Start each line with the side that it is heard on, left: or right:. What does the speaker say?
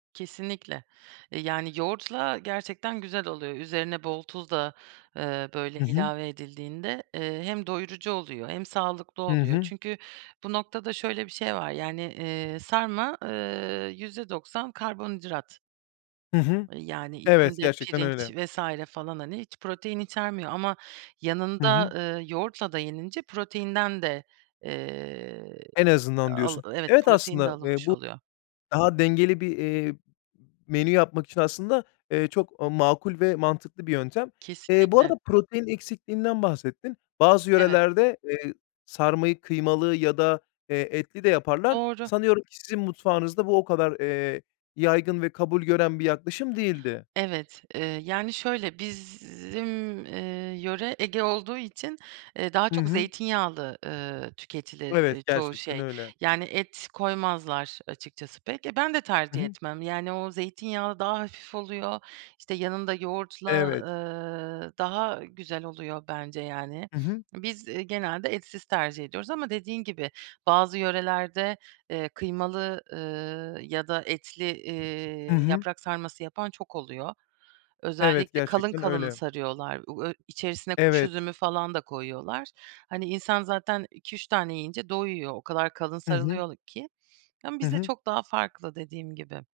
right: Kesinlikle. Eee, yani yoğurtla gerçekten güzel oluyor. Üzerine bol tuz da, eee, böyle,
left: Hı hı.
right: ilave edildiğinde, eee, hem doyurucu oluyor, hem sağlıklı
left: Hı
right: oluyor.
left: hı.
right: Çünkü bu noktada şöyle bir şey var, yani, eee, sarma, eee, %90 karbonhidrat.
left: Hı hı.
right: Eee, yani,
left: Evet,
right: içinde
left: gerçekten
right: pirinç
left: öyle.
right: vs. falan, hani, hiç protein içermiyor ama
left: Hı
right: yanında,
left: hı.
right: eee, yoğurtla da yenince proteinden de, eee,
left: En azından
right: al
left: diyorsun.
right: evet,
left: Evet
right: protein de
left: aslında, eee,
right: alınmış
left: bu
right: oluyor.
left: daha dengeli bir, eee, m menü yapmak için aslında, eee, çok makul ve mantıklı bir yöntem. Eee, bu arada
right: Kesinlikle.
left: protein eksikliğinden bahsettin. Bazı
right: Evet.
left: yörelerde, eee, sarmayı kıymalı ya da, eee, etli de yaparlar.
right: Doğru.
left: Sanıyorum ki sizin mutfağınızda bu o kadar, eee, yaygın ve kabul gören bir yaklaşım değildi.
right: Evet, eee, yani şöyle, bizim eee, yöre Ege olduğu için, eee, daha
left: Hı
right: çok
left: hı.
right: zeytinyağlı, ııı, tüketilir, eee,
left: Evet
right: çoğu
left: gerçekten
right: şey.
left: öyle.
right: Yani et koymazlar, açıkçası pek. E, ben de
left: Hı
right: tercih
left: hı.
right: etmem. Yani o zeytinyağı daha hafif oluyor, işte yanında yoğurtla,
left: Evet.
right: eee, daha güzel oluyor bence yani.
left: Hı hı.
right: Biz genelde etsiz tercih ediyoruz ama dediğin gibi, bazı yörelerde, eee, kıymalı, eee, ya da etli,
left: Hı
right: eee,
left: hı.
right: yaprak sarması yapan çok oluyor.
left: Evet
right: Özellikle kalın
left: gerçekten
right: kalın
left: öyle.
right: sarıyorlar. U ö içerisine kuş
left: Evet.
right: üzümü falan da koyuyorlar. Hani insan zaten 2-3 tane yiyince doyuyor. O kadar kalın
left: Hı hı.
right: sarılıyor ki, yani
left: Hı
right: bizde
left: hı.
right: çok daha farklı dediğim gibi.